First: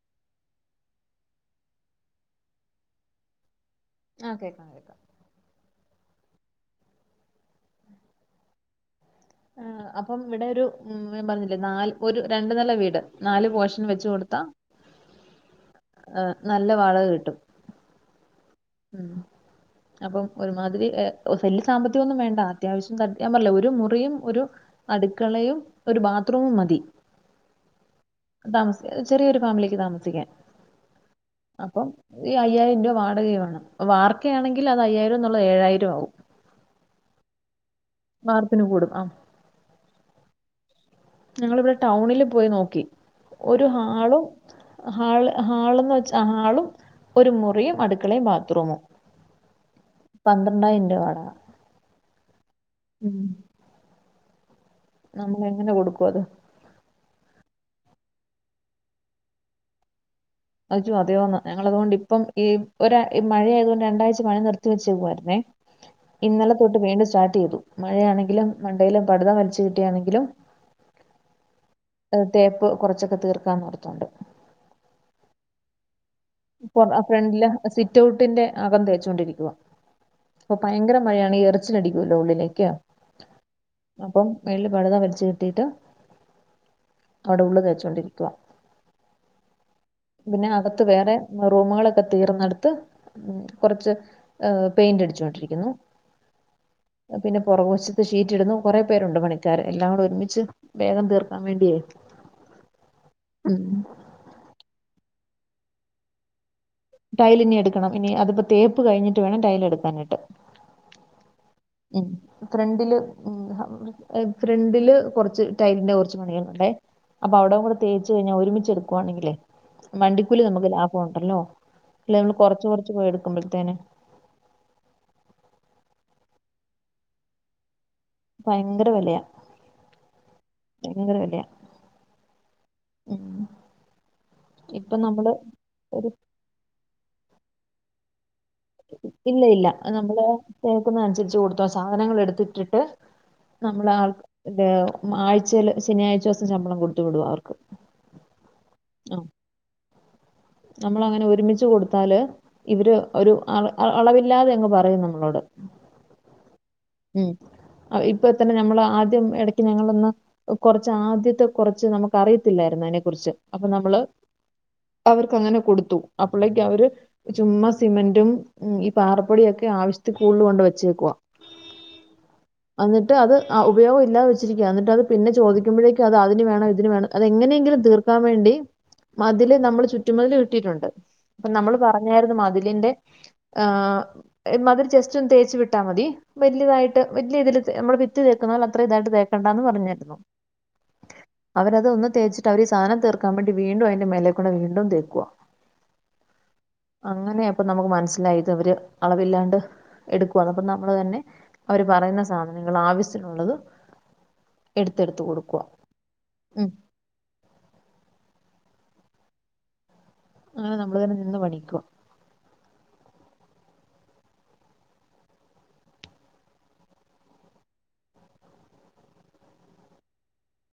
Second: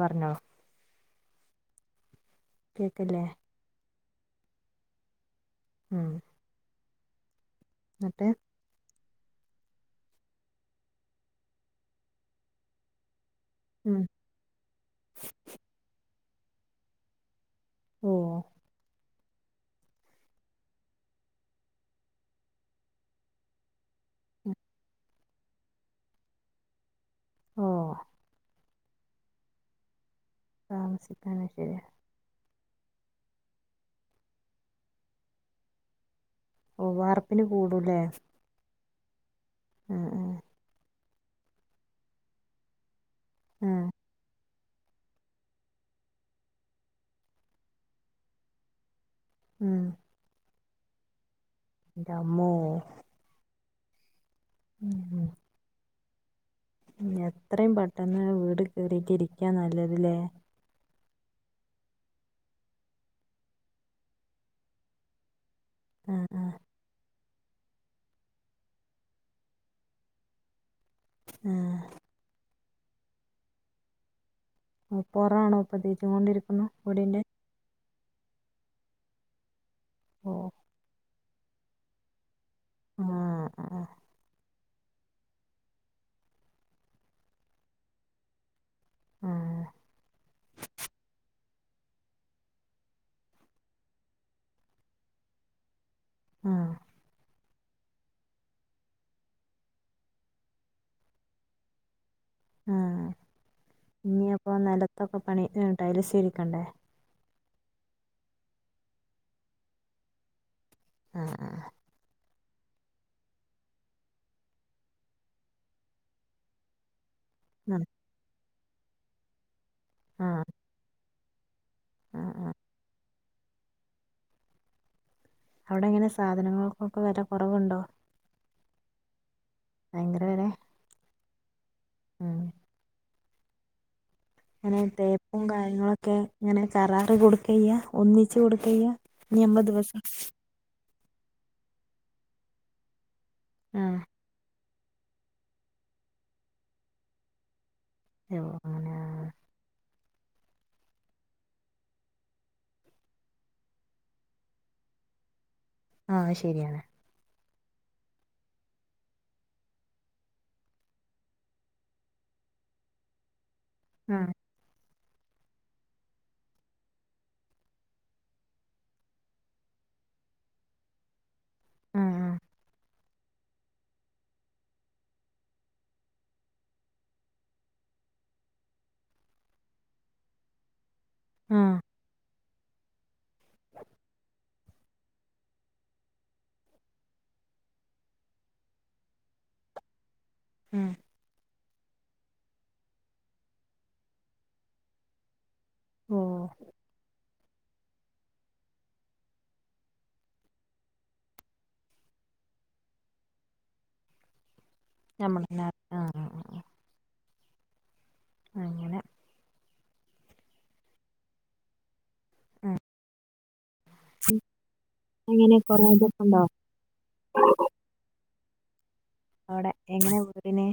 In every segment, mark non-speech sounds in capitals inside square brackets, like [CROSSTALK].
പറഞ്ഞോ കേക്ക്ല്ലേ ആ കേക്കാം കേക്കാം ഉം ഇന്ന്ട്ട് ആ അപ്പം ഇവിടെ ഒരു ൻ പറഞ്ഞില്ലേ നാല് ഒരു രണ്ടു നെല വീട് നാല് പോഷൻ ഉം വെച്ച് കൊടുത്താ നല്ല വാടക കിട്ടും. ഓ ഉം അപ്പം ഒരുമാതിരി സല്ല് സാമ്പത്തികം ഒന്നും വേണ്ട അത്യാവശ്യം ഞാ പർഞ്ഞ്ലേ ഒരു മു റിയും ഒരു അടുക്കളയും ഒരു ബാത്ത്റൂമും മതി. ഓ താമസ ചെറിയൊരു ഫാമിലിക്ക് താമസിക്കാൻ താമസിക്കാണ് ശരി അപ്പം ഈ അയ്യായിരം രൂപ വാടകയും വേണം വാർക്കയാണെങ്കിൽ അത് അയ്യായിരം എന്നുള്ളത് ഏഴായിരം ആവും. ഓ വാർപ്പിന് കൂടുല്ലേ വാർപ്പിന് കൂടും അ ആ ആ ഞങ്ങളിവിടെ ടൗണില് പോയി നോക്കി ഒരു ഉം ഹാളും ഹാള് ഹാളന്ന് വെച്ചാ ഹാളും ഒരു മുറിയും അടുക്കളയും ബാത്റൂമും ഉം ണ്ട ഇന്റെ വട ന്റെമോ ഉം ഉം ഉം നമ്മള് എങ്ങനെ കൊടുക്കും അത് ഉം എത്രയും പെട്ടെന്ന് വീട് കേയറിട്ട് ഇരിക്കാ നല്ലതില്ലേ അതോ അതേന്ന് ഞങ്ങൾ അതുകൊണ്ട് ഇപ്പം ഈ ഒരാ ഇ മഴയതുകൊണ്ട് രണ്ടാഴ്ച പണി നിർത്തിവെച്ചേക്കുവായിരുന്നേ ആ ഇന്നലെ തൊട്ട് വീണ്ടും സ്റ്റാ ട്ട് തു മഴയാണെങ്കിലും മണ്ടയിലും പടിത വലിച്ചു കെട്ടിയാണെങ്കിലും ആ തേപ്പ് കുറച്ചൊക്കെ തീർക്കാന്ന് ഓർത്തൊണ്ട് ആ പൊറാണോ ഇപ്പൊ കൊണ്ടിരിക്കുന്നു പ്പാ വീടിന്റെ ഫ്രണ്ടില് സി റ്റൗട്ടിന്റെ അകം തേച്ചുകൊണ്ടിരിക്കുവാ ഓ അപ്പൊ ഭയങ്കര മഴയാണ് ഈ എറച്ചിലടിക്കുവല്ലോ ഉള്ളിലേ ആ ആ അപ്പം മേളില് പടിത വരച്ച് കെട്ടിട്ട് അവിടെ ഉള്ള് തേചോണ്ടിരിക്കുവാ ആ പിന്നെ അകത്ത് വേറെ റൂമുകളൊക്കെ തീർന്നെടുത്ത് കുറച്ച് പെയിന്റ് അടിച്ചോണ്ടിരിക്കുന്നു ആ പുറകുവശത്ത് ഷീറ്റ് ഇടുന്നു കൊറെേ പേരുണ്ട് പണിക്കാര് എല്ലാം കൂടെ ഒരുമിച്ച് വേഗം തീർക്കാൻ വേണ്ടിയേ ആ ഉം ഇനി അപ്പൊ നിലത്തൊക്കെ പണി ടൈല് സിലിക്കണ്ടേ ടൈലിനി എടുക്കണം ഇനി അതിപ്പോ തേപ്പ് കഴിഞ്ഞിട്ട് വേണം ടൈല് എടുക്കാനിട്ട് ആ ആ ഫ്രണ്ടില് ഫ്രണ്ടില് കുറച്ച് ടൈലിന്റെ കുറച്ച് പണികളുണ്ടേ അപ്പൊ അവിട കൂടെ തേച്ച് കഴിഞ്ഞാ ഒരുമിച്ച് എടുക്കുവാണെങ്കിലേ ആ വണ്ടിക്കൂലി നമുക്ക് ലാഭമുണ്ടല്ലോ ഇല്ല ആ നമ്മൾ ആ കൊറച്ച് കൊറച്ച് പോയി എടുക്കുമ്പോഴ്‌തെന് അവിടെ എങ്ങനെ സാധനങ്ങൾക്കൊക്കെ വെല കുറവുണ്ടോ ഭയങ്കര വിലയാ ഭയങ്കര വില ഭയങ്കര വിലയാ ഉം ഉം അങ്ങനെ ഇപ്പൊ നമ്മള് തേപ്പും ഒരു കാര്യങ്ങളൊക്കെ ഇങ്ങനെ കരാറ് കൊടുക്കയ്യ ചെയ്യാ ഒന്നി ഇല്ല ഇല്ല നമ്മള് ന്നനുസരിച്ച് കൊടുത്ത് സാധനങ്ങൾ എടുത്തിട്ടിട്ട് ആ നമ്മള് ആൾ ആഴ്ചയില് ശനിയാഴ്ച ദിവസം ശമ്പളം കൊടുത്ത് വിടുവാ അവർക്ക് ങ്ങന നമ്മള് അങ്ങനെ ഒരുമിച്ച് കൊടുത്താല് ഇവര് ഒരു അളവില്ലാതെ എങ്ങ് പറയും നമ്മളോട് ആ ശരിയാണ് [INAUDIBLE] ഇപ്പ തന്നെ നമ്മൾ ആദ്യം ഇടക്ക് ഞങ്ങളൊന്ന് കുറച്ച് ആദ്യത്തെ കുറച്ച് നമുക്ക് അറിയത്തില്ലായിരുന്നു അതിനെ കുറിച്ച് അപ്പൊ നമ്മള് ആ അവർക്ക് അങ്ങനെ കൊടുത്തു അപ്പളേക്ക് അവര് ചുമ സിമന്റും ഈ പാറപ്പൊടിയൊക്കെ ആവ കൂടുതൽ കൊണ്ട് വെച്ചേക്കുവാ ആ ആ എന്നിട്ട് അത് ഉപയോഗല്ലാതെ വെച്ചിരിക്കുവ എന്നിട്ട് അത് പിന്നെ ചോദിമ്പോഴേക്കും അതിനു വേണം ഇതിന് വേണം അത് എങ്ങനെങ്കിലും തി തീർക്കാൻ വേണ്ടി മതില് നമ്മള് ചുറ്റുമതില് കെട്ടിയിട്ടുണ്ട് അപ്പൊ ആ നമ്മൾ പറഞ്ഞായിരുന്നു മതിലിന്റെ ആ മതിൽ മതി ജസ്റ്റ് ഒന്ന് തേച്ച് വിട്ടാൽ മതി വലിയതായിട്ട് വലിയ ഇതിൽ നമ്മള് ഭിത്തി തേക്കുന്ന പോലെ അത്ര ഇതായിട്ട് തേക്കണ്ടന്ന് പറഞ്ഞിരുന്നു. ഉം അവരത് ഒന്ന് തേച്ചിട്ട് അവരീസാധനം തീർക്കാൻ വേണ്ടി വീണ്ടും അതിന്റെ മേലെകൂടെ വീണ്ടും തേക്കുവാ ഓ അങ്ങനെ പ്പം നമുക്ക് മനസ്സിലായി ഇദ് ഇവർ അളവില്ലാണ്ട് എടുക്കുവാ അപ്പനമ്മൾ തന്നെ അവര് പറയുന്ന സാധനങ്ങൾ ആവശ്യനുള്ളത് എടുത്തെടുത്ത് നമ്മൾ കൊടുക്കുവ തന്നെ ആ ആ. ഉം അങ്ങനെ അങ്ങനെ നമ്മളങ്ങനെ നിന്ന് പണിയിക്കും. മ് അങ്ങനെ കൊറേതൊക്കണ്ടോ അവിടെ എങ്ങനെ വീടിന്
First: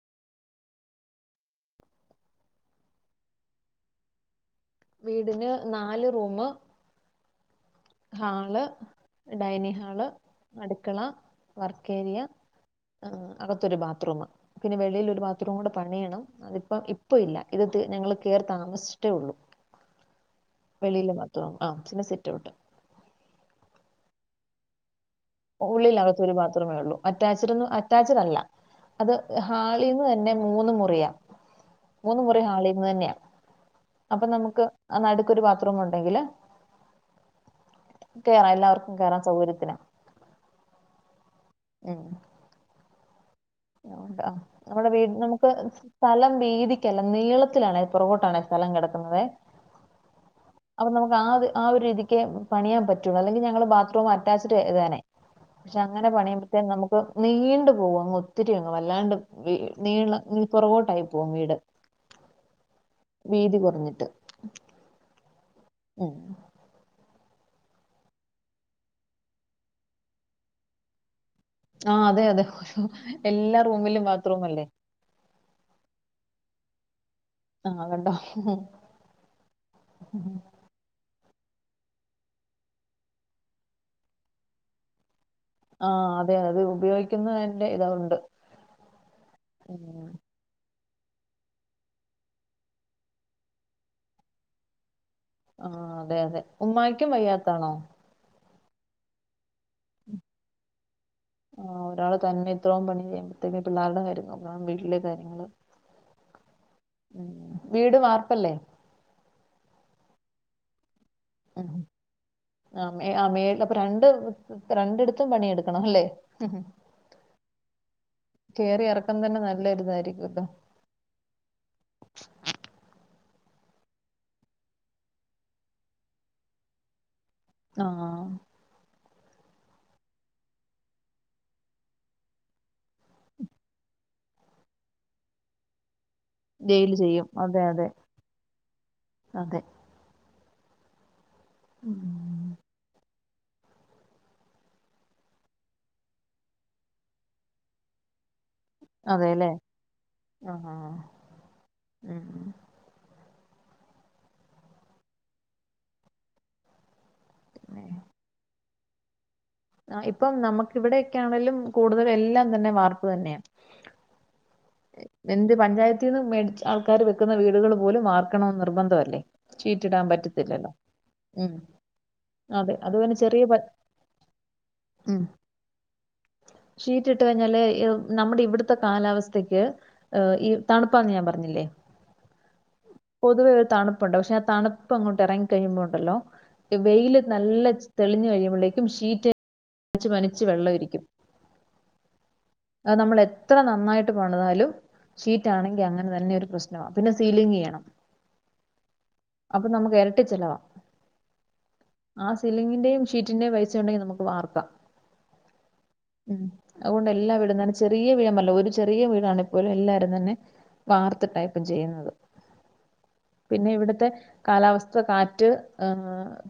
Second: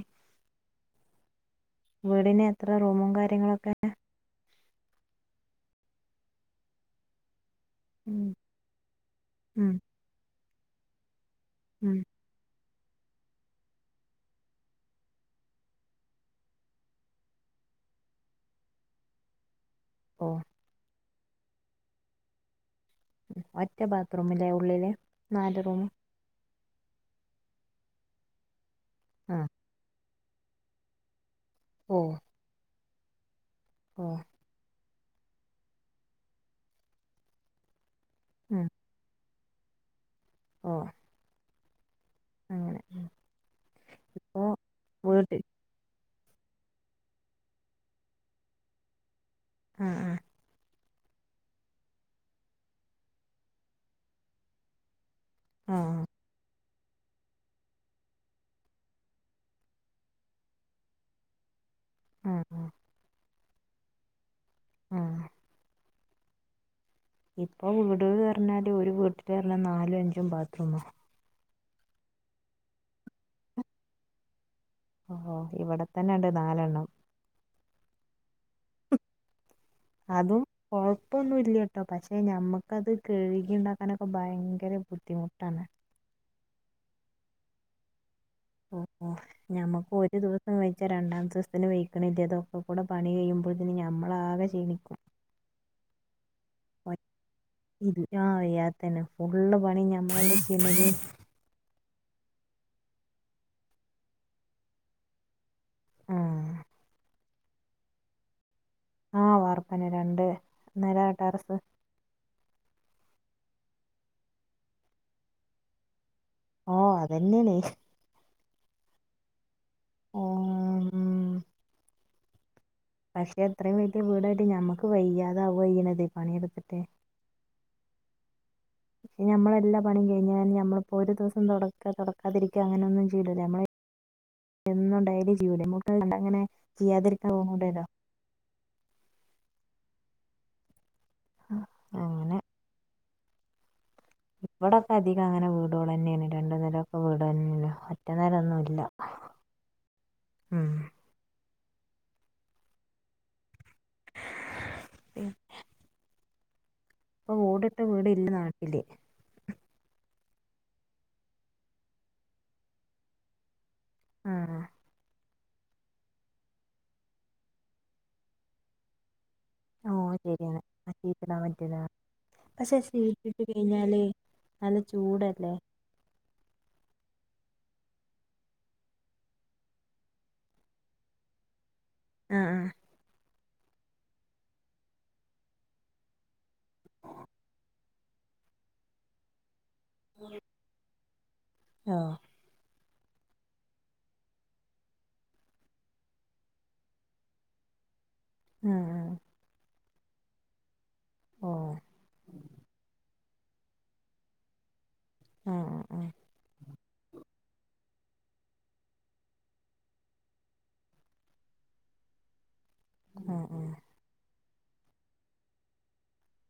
വീടിന് എത്ര റൂമും കാര്യങ്ങളൊക്കെയ വീടിന് നാല് റൂമ് ഉം, ഹാള് ഡൈനി ഉം, ഹാള് അടുക്കള ഉം. വർക്കേരിയ അകത്തൊരു ബാത്റൂം പിന്നെ വെളിയിലൊരു ഒരു ബാത്റൂം കൂടെ പണിയണം അതിപ്പം ഇപ്പ ഇല്ല ഇത് തീ ഞങ്ങൾ കയറി താമസിച്ചിട്ടേ ഉള്ളു ഓ ഉള്ളിൽ ബാത്രൂം ആ പിന്നെ സിറ്റ്ഔട്ട് ഒറ്റ ബാത്റൂമിലെ ഉള്ളില് നാല് റൂം ഉള്ളിൽ അകത്ത ഒരു ബാത്റൂമേ ഉള്ളൂ, അറ്റാച്ചഡ് ഒന്നും അറ്റാച്ചഡ് അല്ല അത് ആ ഹാളിൽ ന്ന് തന്നെ മൂന്ന മുറിയ ഓ മൂന്ന മുറി ഹാളിൽന്ന് തന്നെയാണ് ഓ അപ്പൊ നമുക്ക് അ നടുക്കൊരു ബാത്റൂം ഉണ്ടെങ്കിൽ കേറാം ഉം. എല്ലാവർക്കും കേയറാൻ സൗകര്യത്തി ഓ ഉം അങ്ങനെ നമ്മ അപ്പൊ [UNINTELLIGIBLE] വീട് വീട്ടിൽ നമുക്ക് സ്ഥലം വീതിക്കല്ല നീളത്തിലാണ് പുറകോട്ടാണ് സ്ഥലം കിടക്കുന്നതെ മ് മ് അപ്പൊ നമുക്ക് ആ ആ ഒരു രീതിക്ക് പണിയാൻ പറ്റുള്ളൂ അല്ലെങ്കിൽ ഞങ്ങള് ബാത്റൂം അറ്റാച്ച്ഡ് എട്താനെ ആഹ് പക്ഷെ ആഹ് അങ്ങനെ പണിയു മ്പോ ശേ നമുക്ക് നീണ്ടു പോകും അങ്ങ് ഒത്തിരി അങ്ങ് വല്ലാണ്ട് നീ ന പുറകോട്ടായി പോകും വീട് മ് വീതി കുറഞ്ഞിട്ട് മ് ഉം ഇപ്പൊ വീടുകള് പറഞ്ഞാല് ഒരു വീട്ടില് പറഞ്ഞ നാലും അഞ്ചും ബാത്റൂമ. ആ അതെ അതെ എല്ലാ റൂമിലും ബാത്റൂം അല്ലേ ഓ ഇവിടെ തന്നെ ഉണ്ട് നാലെണ്ണം ആ കണ്ടോ ഇപ്പൊന്നുല്ല കേട്ടോ, പക്ഷെ നമുക്കത് കഴുകി ഉണ്ടാക്കാനൊക്കെ ഭയങ്കര ബുദ്ധിമുട്ടാണ്. ആ അതെ അത് ഉപയോഗിക്കുന്ന ഇതാവ്ണ്ട് ഓ ഓ ഞമ്മക്ക് ഒരു ദിവസം വെ ജ രണ്ടാമത്തെ ദിവസത്തിന് വഴിക്കണില്ല ഇതൊക്കെ കൂടെ പണി കഴിയുമ്പോത്തിന് ഞമ്മളാകെ ക്ഷീണിക്കും. ആ അതെ അതെ ഉമ്മാക്കും വയ്യാത്താണോ ന്നെ ഫുള്ള് പണി ഞമ്മളല്ലേ ചെയുന്നത് ആഹ് ഒരാള് തന്നെ ഇത്രയും പണി ചെയ്യുമ്പഴത്തക്കും പിള്ളേരുടെ കാര്യങ്ങൾ നോക്കണം വീട്ടിലെ കാര്യങ്ങങ്ങള് ആ വീട് വാർപ്പല്ലേ ആഹ് വാർപ്പന്നെ രണ്ട് നില ട്ടറസ് ആ ആ മേ അപ്പൊ രണ്ട് രണ്ടിടത്തും പണിയെടുക്കണം അല്ലേ ഓ അതന്നെയണ കയറി ഇറക്കൻ തന്നെ നല്ലരുതായിരിക്കും ഇട്ടോ ഉം പക്ഷെ എത്രയും വലിയ വീടായിട്ട് ഞമ്മക്ക് വയ്യാതാവ വ്യണത് പണിയെടുത്തിട്ട് ആഹ പക്ഷെ നമ്മളെല്ലാ പണിയും കഴിഞ്ഞ കെ നമ്മളിപ്പോ ഒരു ദിവസം തുടക്ക തുടക്കാതിരിക്കുക അങ്ങനെ ഒന്നും ചെയ്ല്ലല്ല നമ്മ എന്നുണ്ടായില് ജീവില മു ജയില് ചെയ്യും അതെ അതെ അതെ ഉം അങ്ങനെ ഇവിടൊക്കെ അധികം അങ്ങനെ വീടുക തന്നെയാണ് രണ്ടു നേരംക്കെ വീട് തന്നെയല്ല ഒറ്റേരം ഒന്നുംല്ല അതെല്ലേ ആഹ്ഹ ഉ പി അപ്പൊ ഓടിട്ട വീട ഇല്ല നാട്ടില് ആഹ് ഇപ്പം നമുക്ക് ഇവിടെക്കൊണെേലും കൂടുതൽ എല്ലാം തന്നെ വാർപ്പ് തന്നെയാണ് ആഹ എന്ത് പഞ്ചായത്തിൽ നിന്ന് മേടിച്ച ആൾക്കാര് വെക്കുന്ന വീടുകൾ പോലും വാർക്കണ നിർബന്ധമല്ലേ ഓ ചീറ്റിടാൻ ശരിയാണ് പറ്റത്തില്ലല്ലോ ആ ഷീറ്റിടാൻ ഉം പറ്റൂല അതെ പക്ഷെ അത് പിന്നെ സീട്ടിട്ട് ചെറിയ പ കഴിഞ്ഞാല് നല്ല ഉം ചൂടല്ലേ ഷീറ്റ് ഇട്ട് കഞ്ഞാലേ നമ്മുടെ ഇവിടുത്തെ കാലാവസ്ഥയ്ക്ക് ഈ തണുപ്പാന്ന് ഞാൻ പറഞ്ഞില്ലേ ആഹ ആഹ പൊതുവെ ഒരു തണുപ്പുണ്ടാവ പക്ഷെ ആ തണുപ്പ് അങ്ങോട്ട് ഇറങ്ങി കഴിയുമ്പോ ഉണ്ടല്ലോ വെയില് നല്ല തെളിഞ്ഞഞ് കഴിയുമ്പോഴേക്കും ഷീറ്റ് മനിച്ച് വെള്ളം ഇരിക്കും ആഹ് അത് നമ്മൾ എത്ര നന്നായി പണിതാലും ഷീറ്റാണെങ്കിൽ അങ്ങനെ തന്നെ ഒരു പ്രശ്ന പിന്നെ സീലിംഗ് ചെയ്യണം ആഹ് ആഹ് നമ്മക്ക് ഇരട്ടി ചിലവാ ആ സിലിങ്ങിന്റെ ഷീറ്റിന്റെ പൈസ ഉണ്ടെങ്കിൽ നമുക്ക് വർക്കാം ആഹ് ആഹ് ഉ അതുകൊണ്ട് എല്ലാം ഇട ചെറിയ വീടമല്ല ഒരു ചെറിയ വീടണിപ്പോലും എല്ലാരും തന്നെ വാർത്ത ടൈപ്പും ചെയ്യുന്നത് ആഹ് പിന്നെ ഇവിടുത്തെ കാലാവസ്ഥ കാറ്റ്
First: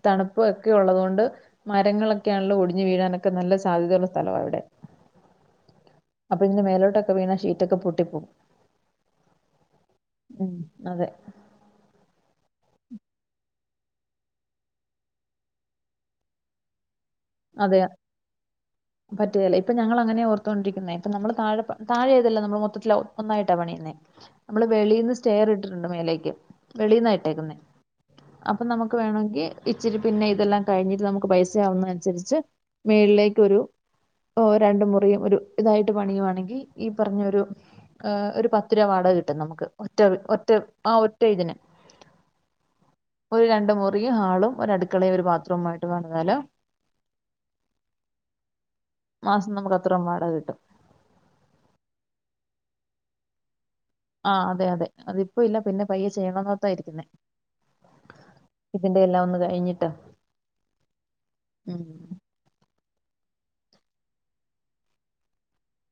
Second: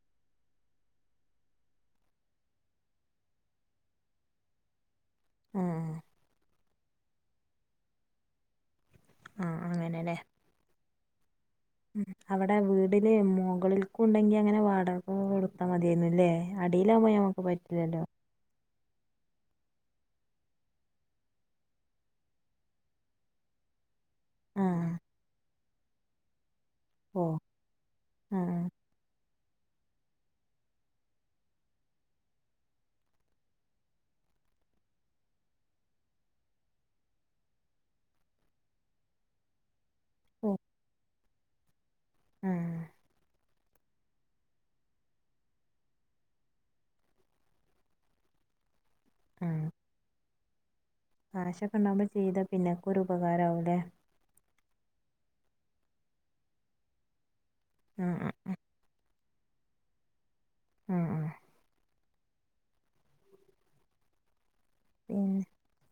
തണുപ്പ് ഒക്കെ ഉള്ളതു കൊണ്ട് മരങ്ങളൊക്കെയാണല്ലോ ഒടിഞ്ഞു വീ വീഴാനൊക്കെ നല്ല സാധ്യതയ ഉള്ള സ്ഥലമാണ് അവിടെ ആഹ പിന്നെ മേലോട്ടൊക്കെ വീണാ ഷീറ്റൊക്കെ പൊട്ടിപ്പോവും ആഹ അങ്ങനെല്ലേ അതെ ഉ അവിടെ വീടില് മുകളിൽക്ക ഉണ്ടെങ്കി അങ്ങനെ വാടക കൊടുത്താ മതിയിന്നല്ലേ അടി എല്ലാ പോ നമുക്ക് പറ്റില്ലല്ലോ പറ്റുകതല്ല ഇപ്പൊ ഞങ്ങൾങ്ങനെ ഓർത്തോണ്ടിരിക്കുന്നേ ഇപ്പ നമ്മള് താഴെ താഴെയഏതല്ല നമ്മൾ മൊത്തത്തിൽ ഒന്നായിട്ടാ പണിയുന്നേ നമ്മള് ആഹ് വെളിന്ന് സ്റ്റെയർ ഇട്ടിട്ടുണ്ട് മേലേക്ക് ഓഹ് വെളിന്നായിട്ടേക്കുന്നേ അപ്പൊ ആഹ് നമുക്ക് വേണമെങ്കിൽ ഇച്ചിരി പിന്നെ ഇതെല്ലാം കഴിഞ്ഞിട്ട് നമുക്ക് പൈസയാവുന്നതനുസരിച്ച് മേളിലേക്ക് ഒരു ഓ രണ്ട മുറിയും ഒരു ഇതായിട്ട് പണിയുവാണെങ്കിൽ ഈ പറഞ്ഞൊരു ഒരു പത്തിരുവ വാട ക കിട്ടും നമുക്ക് ഒറ്റ ഒറ്റ ഓഹ് ആ ഒറ്റ ഇതിന് ആഹ് ഒരു രണ്ട് മുറിയും ഹാളും ഒരു അടുക്കളയും ഒരു ബാത്റൂമും ആയിട്ട് പണിതാല് മാസം നമുക്ക് അത്രയും വാടക കിട്ടും കാശൊക്കെണ്ടാവുമ്പോ ചെയ്ത പിന്നെക്കെ ഒരു ഉപകാരമാവല്ലേ ആഹ് അതെ അതെ അതിപ്പ ഇല്ല പിന്നെ പയ്യെ ചെയ്യണന്നോത്തായിരിക്കുന്നേ ആഹ് ആഹ് ഇതിന്റെ എല്ലാം ഒന്ന് കഴിഞ്ഞിട്ടാ ആഹ് ആഹ് ഉം പിന്നെ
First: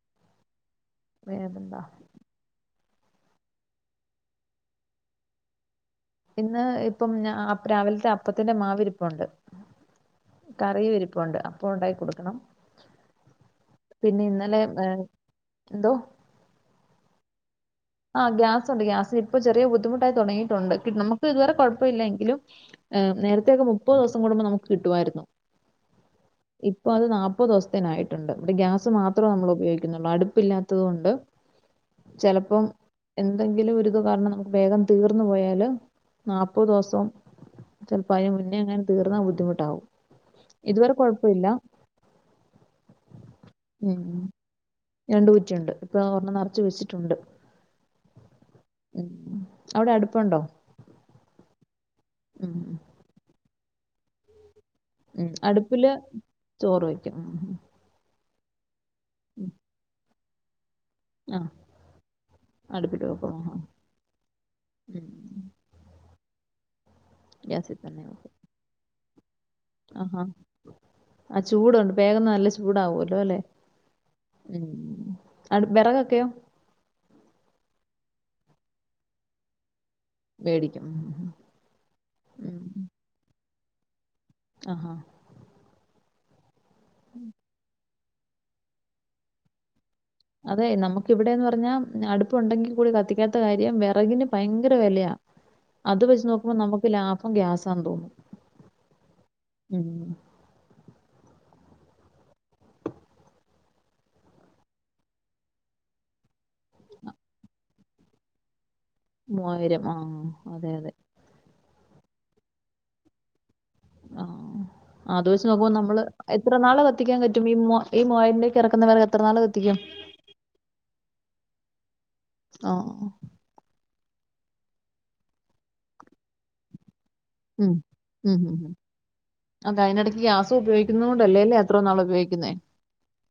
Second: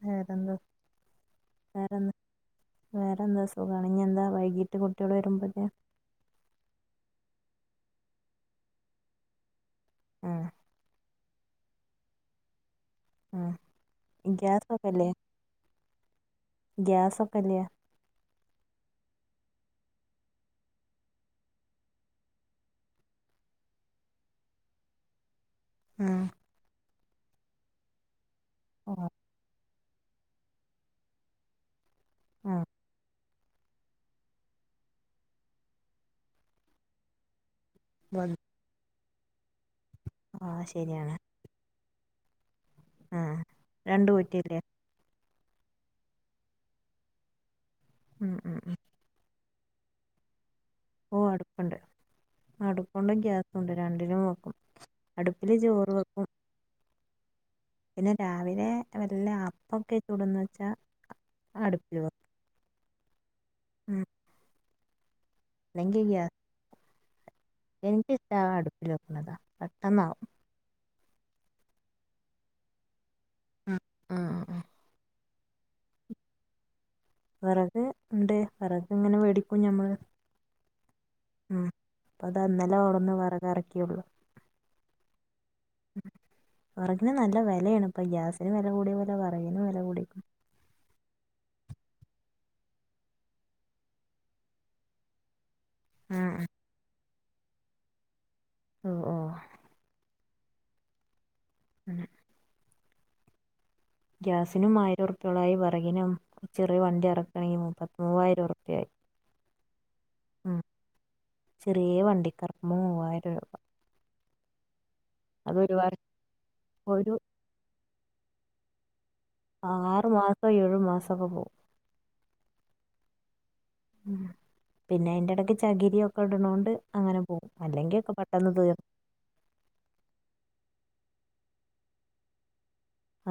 വേറെന്തോ വേറെന്താ വേറെന്താ സുഖാണ് ഇനിന്താ വൈകീട്ട് കുട്ടികള്വരുമ്പോക്ക്‌ ഇന്ന് ഇപ്പംഞ രാവിലത്തെ അപ്പത്തിന്റെ മാവിരിപ്പുണ്ട് ആഹ് കറിരിപ്പുണ്ട് അപ്പ ഉണ്ടായി കൊടുക്കണം ആ പിന്നെ ഇന്നലെ ഏഹ് ഗ്യാസൊക്കെല്ലേ എന്തോ? ഗ്യാസൊക്കെല്ലേ? ആഹ് ഗ്യാസ്ണ്ട് ഗ്യാസി ഇപ്പൊ ചെറിയ ബുദ്ധിമുട്ടായി തുടങ്ങിയിട്ടുണ്ട് നമുക്ക് ഇതുവരെ കുഴപ്പമില്ലെങ്കിലും ഏ് നേരത്തേക്കെ മുപ്പത് ദിവസം കൂടുമ്പോം നമുക്ക് കിട്ടായിരുന്നു ആഹ അപ്പത് നാപ്പത് ദിവസായിട്ട്ണ്ട് ഇത് ഗ്യാസ് ഓഹ് മാത്രമ്മൾ ഉപയോഗിക്ന്നെ അടുപ്പില്ലാത്തത് കൊണ്ട് ചിലപ്പം എന്തെങ്കിലും ഒരുരിത് കാരണം നമുക്ക് വേഗം തീർന്നു പോയാല് നാപ്പത് ദിവസം ചെൽപ്പോം അതിന് ആഹ് മുന്നേ അങ്ങനെ തീർന്നാ ബുദ്ധിമുട്ടാവും ആഹ് ഇതുവരെ കുഴപ്പല്ല ആഹ രണ്ട് കുറ്റില്ലേ? ണ്ട് ഇപ്പൊ ഒർണ് നർച്ചു വെച്ചിട്ട്ണ്ട് ഉം ഉം ഉം അവിടെട്പ്പ്ണ്ടോ ഓ അടുപ്പുണ്ട് അടുപ്പ്ണ്ട് ഗ്യാസുണ്ട് രണ്ടിലും വെക്കും ഉം അടുപ്പില് ചോറ് വെക്കും ചോറ് വയ്ക്കും പിന്നെ രാവിലെ വല്ല അപ്പൊക്കെ ചൂടന്ന് വെച്ചാ ആഹ അടുപ്പില് വെക്കും അടുപ്പിടോ ഉം എനിക്കിഷ്ട്ടാടുപ്പിലെക്ക്‌ണതാ ആഹാ ആ ചൂടുണ്ട് വേഗം നല്ല ചൂടാവല്ലോ ല്ലെ ഉം ഉം ഉം ഉ ഉം. അടു വിറകൊക്കെയോ വിറക് ണ്ട് വിറകിങ്ങനെ മേടിക്കും ഞമ്മള് മേടിക്കും ഉ അപ്പ അതന്നലെ ഓർന്ന് വെറകെർക്കിയുള്ളൂ ആഹാ ഉ ഉറകിന് നല്ല വിലയാണ് ഇപ്പൊ ഗ്യാസിന് വില കൂടിയ പോലെ വിറകിനും വില കൂട അതെ നമുക്കിവിടെന്ന് പറഞ്ഞാ അടുപ്പ്ണ്ടെങ്കിൽ കൂടി കത്തിക്കാത്ത കാര്യം വിറകിന് ഭയങ്കര വിലയാ അത് വെച്ച് ഉം നോക്കുമ്പോ നമുക്ക് ലാഭം ഗ്യാസാന്ന്തോന്നും ഉം ഓ ഉ ഉം ഗ്യാസിനും ആയിരൊർപ്യൊളായി വിറകിനും ചെറിയ വണ്ടി ഇറക്കണെങ്കിൽ മുപ്പത്തി മൂവായിര ർപ്യായി മൂവായിരം ആഹ അതെ അതെ ചെറിയ വണ്ടിക്കിറക്കുമ്പോൾ മൂവായിരം രൂപ ആ അത് വെച്ച് അതൊരു വർഷം നോക്കുമ്പനമ്മള് എത്ര നാള് ഒരു കത്തിക്കാൻ പറ്റും ഈമു ഈമുവായിരലേക് ഇറക്കാ ആറു മാസം ഏഴു മാസമൊക്കെ പോവും ആഹ ഉ പിന്നെ അയിന്റെടക്ക് ചകിരിയൊക്കെ ഇടണോണ്ട് അങ്ങനെ പോകും ഉം അല്ലെങ്കിൽ ഒക്കെ ഉം പെട്ടെന്ന് ഉ തീർന്നു അതയ്നിടയ്ക്ക് ഗ്യാസുപയോഗിക്കുന്നോണ്ട് അല്ലേലും എത്രനാൾ ഉപയോഗിക്കുന്നേ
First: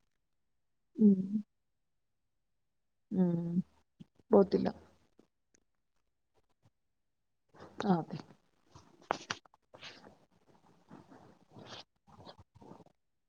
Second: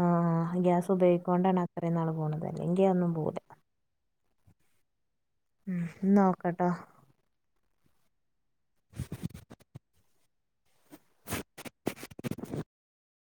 ആഹ് ആ ഗ്യാസ് ഉം ഉപയോഗിക്കോണ്ടാണ് അത്രയ്നാള് പോണത് അല്ലെങ്കിൽ അതൊന്നും പോവൂല ഉം പോത്തില്ല ഉം നോക്കട്ടോ ആതെ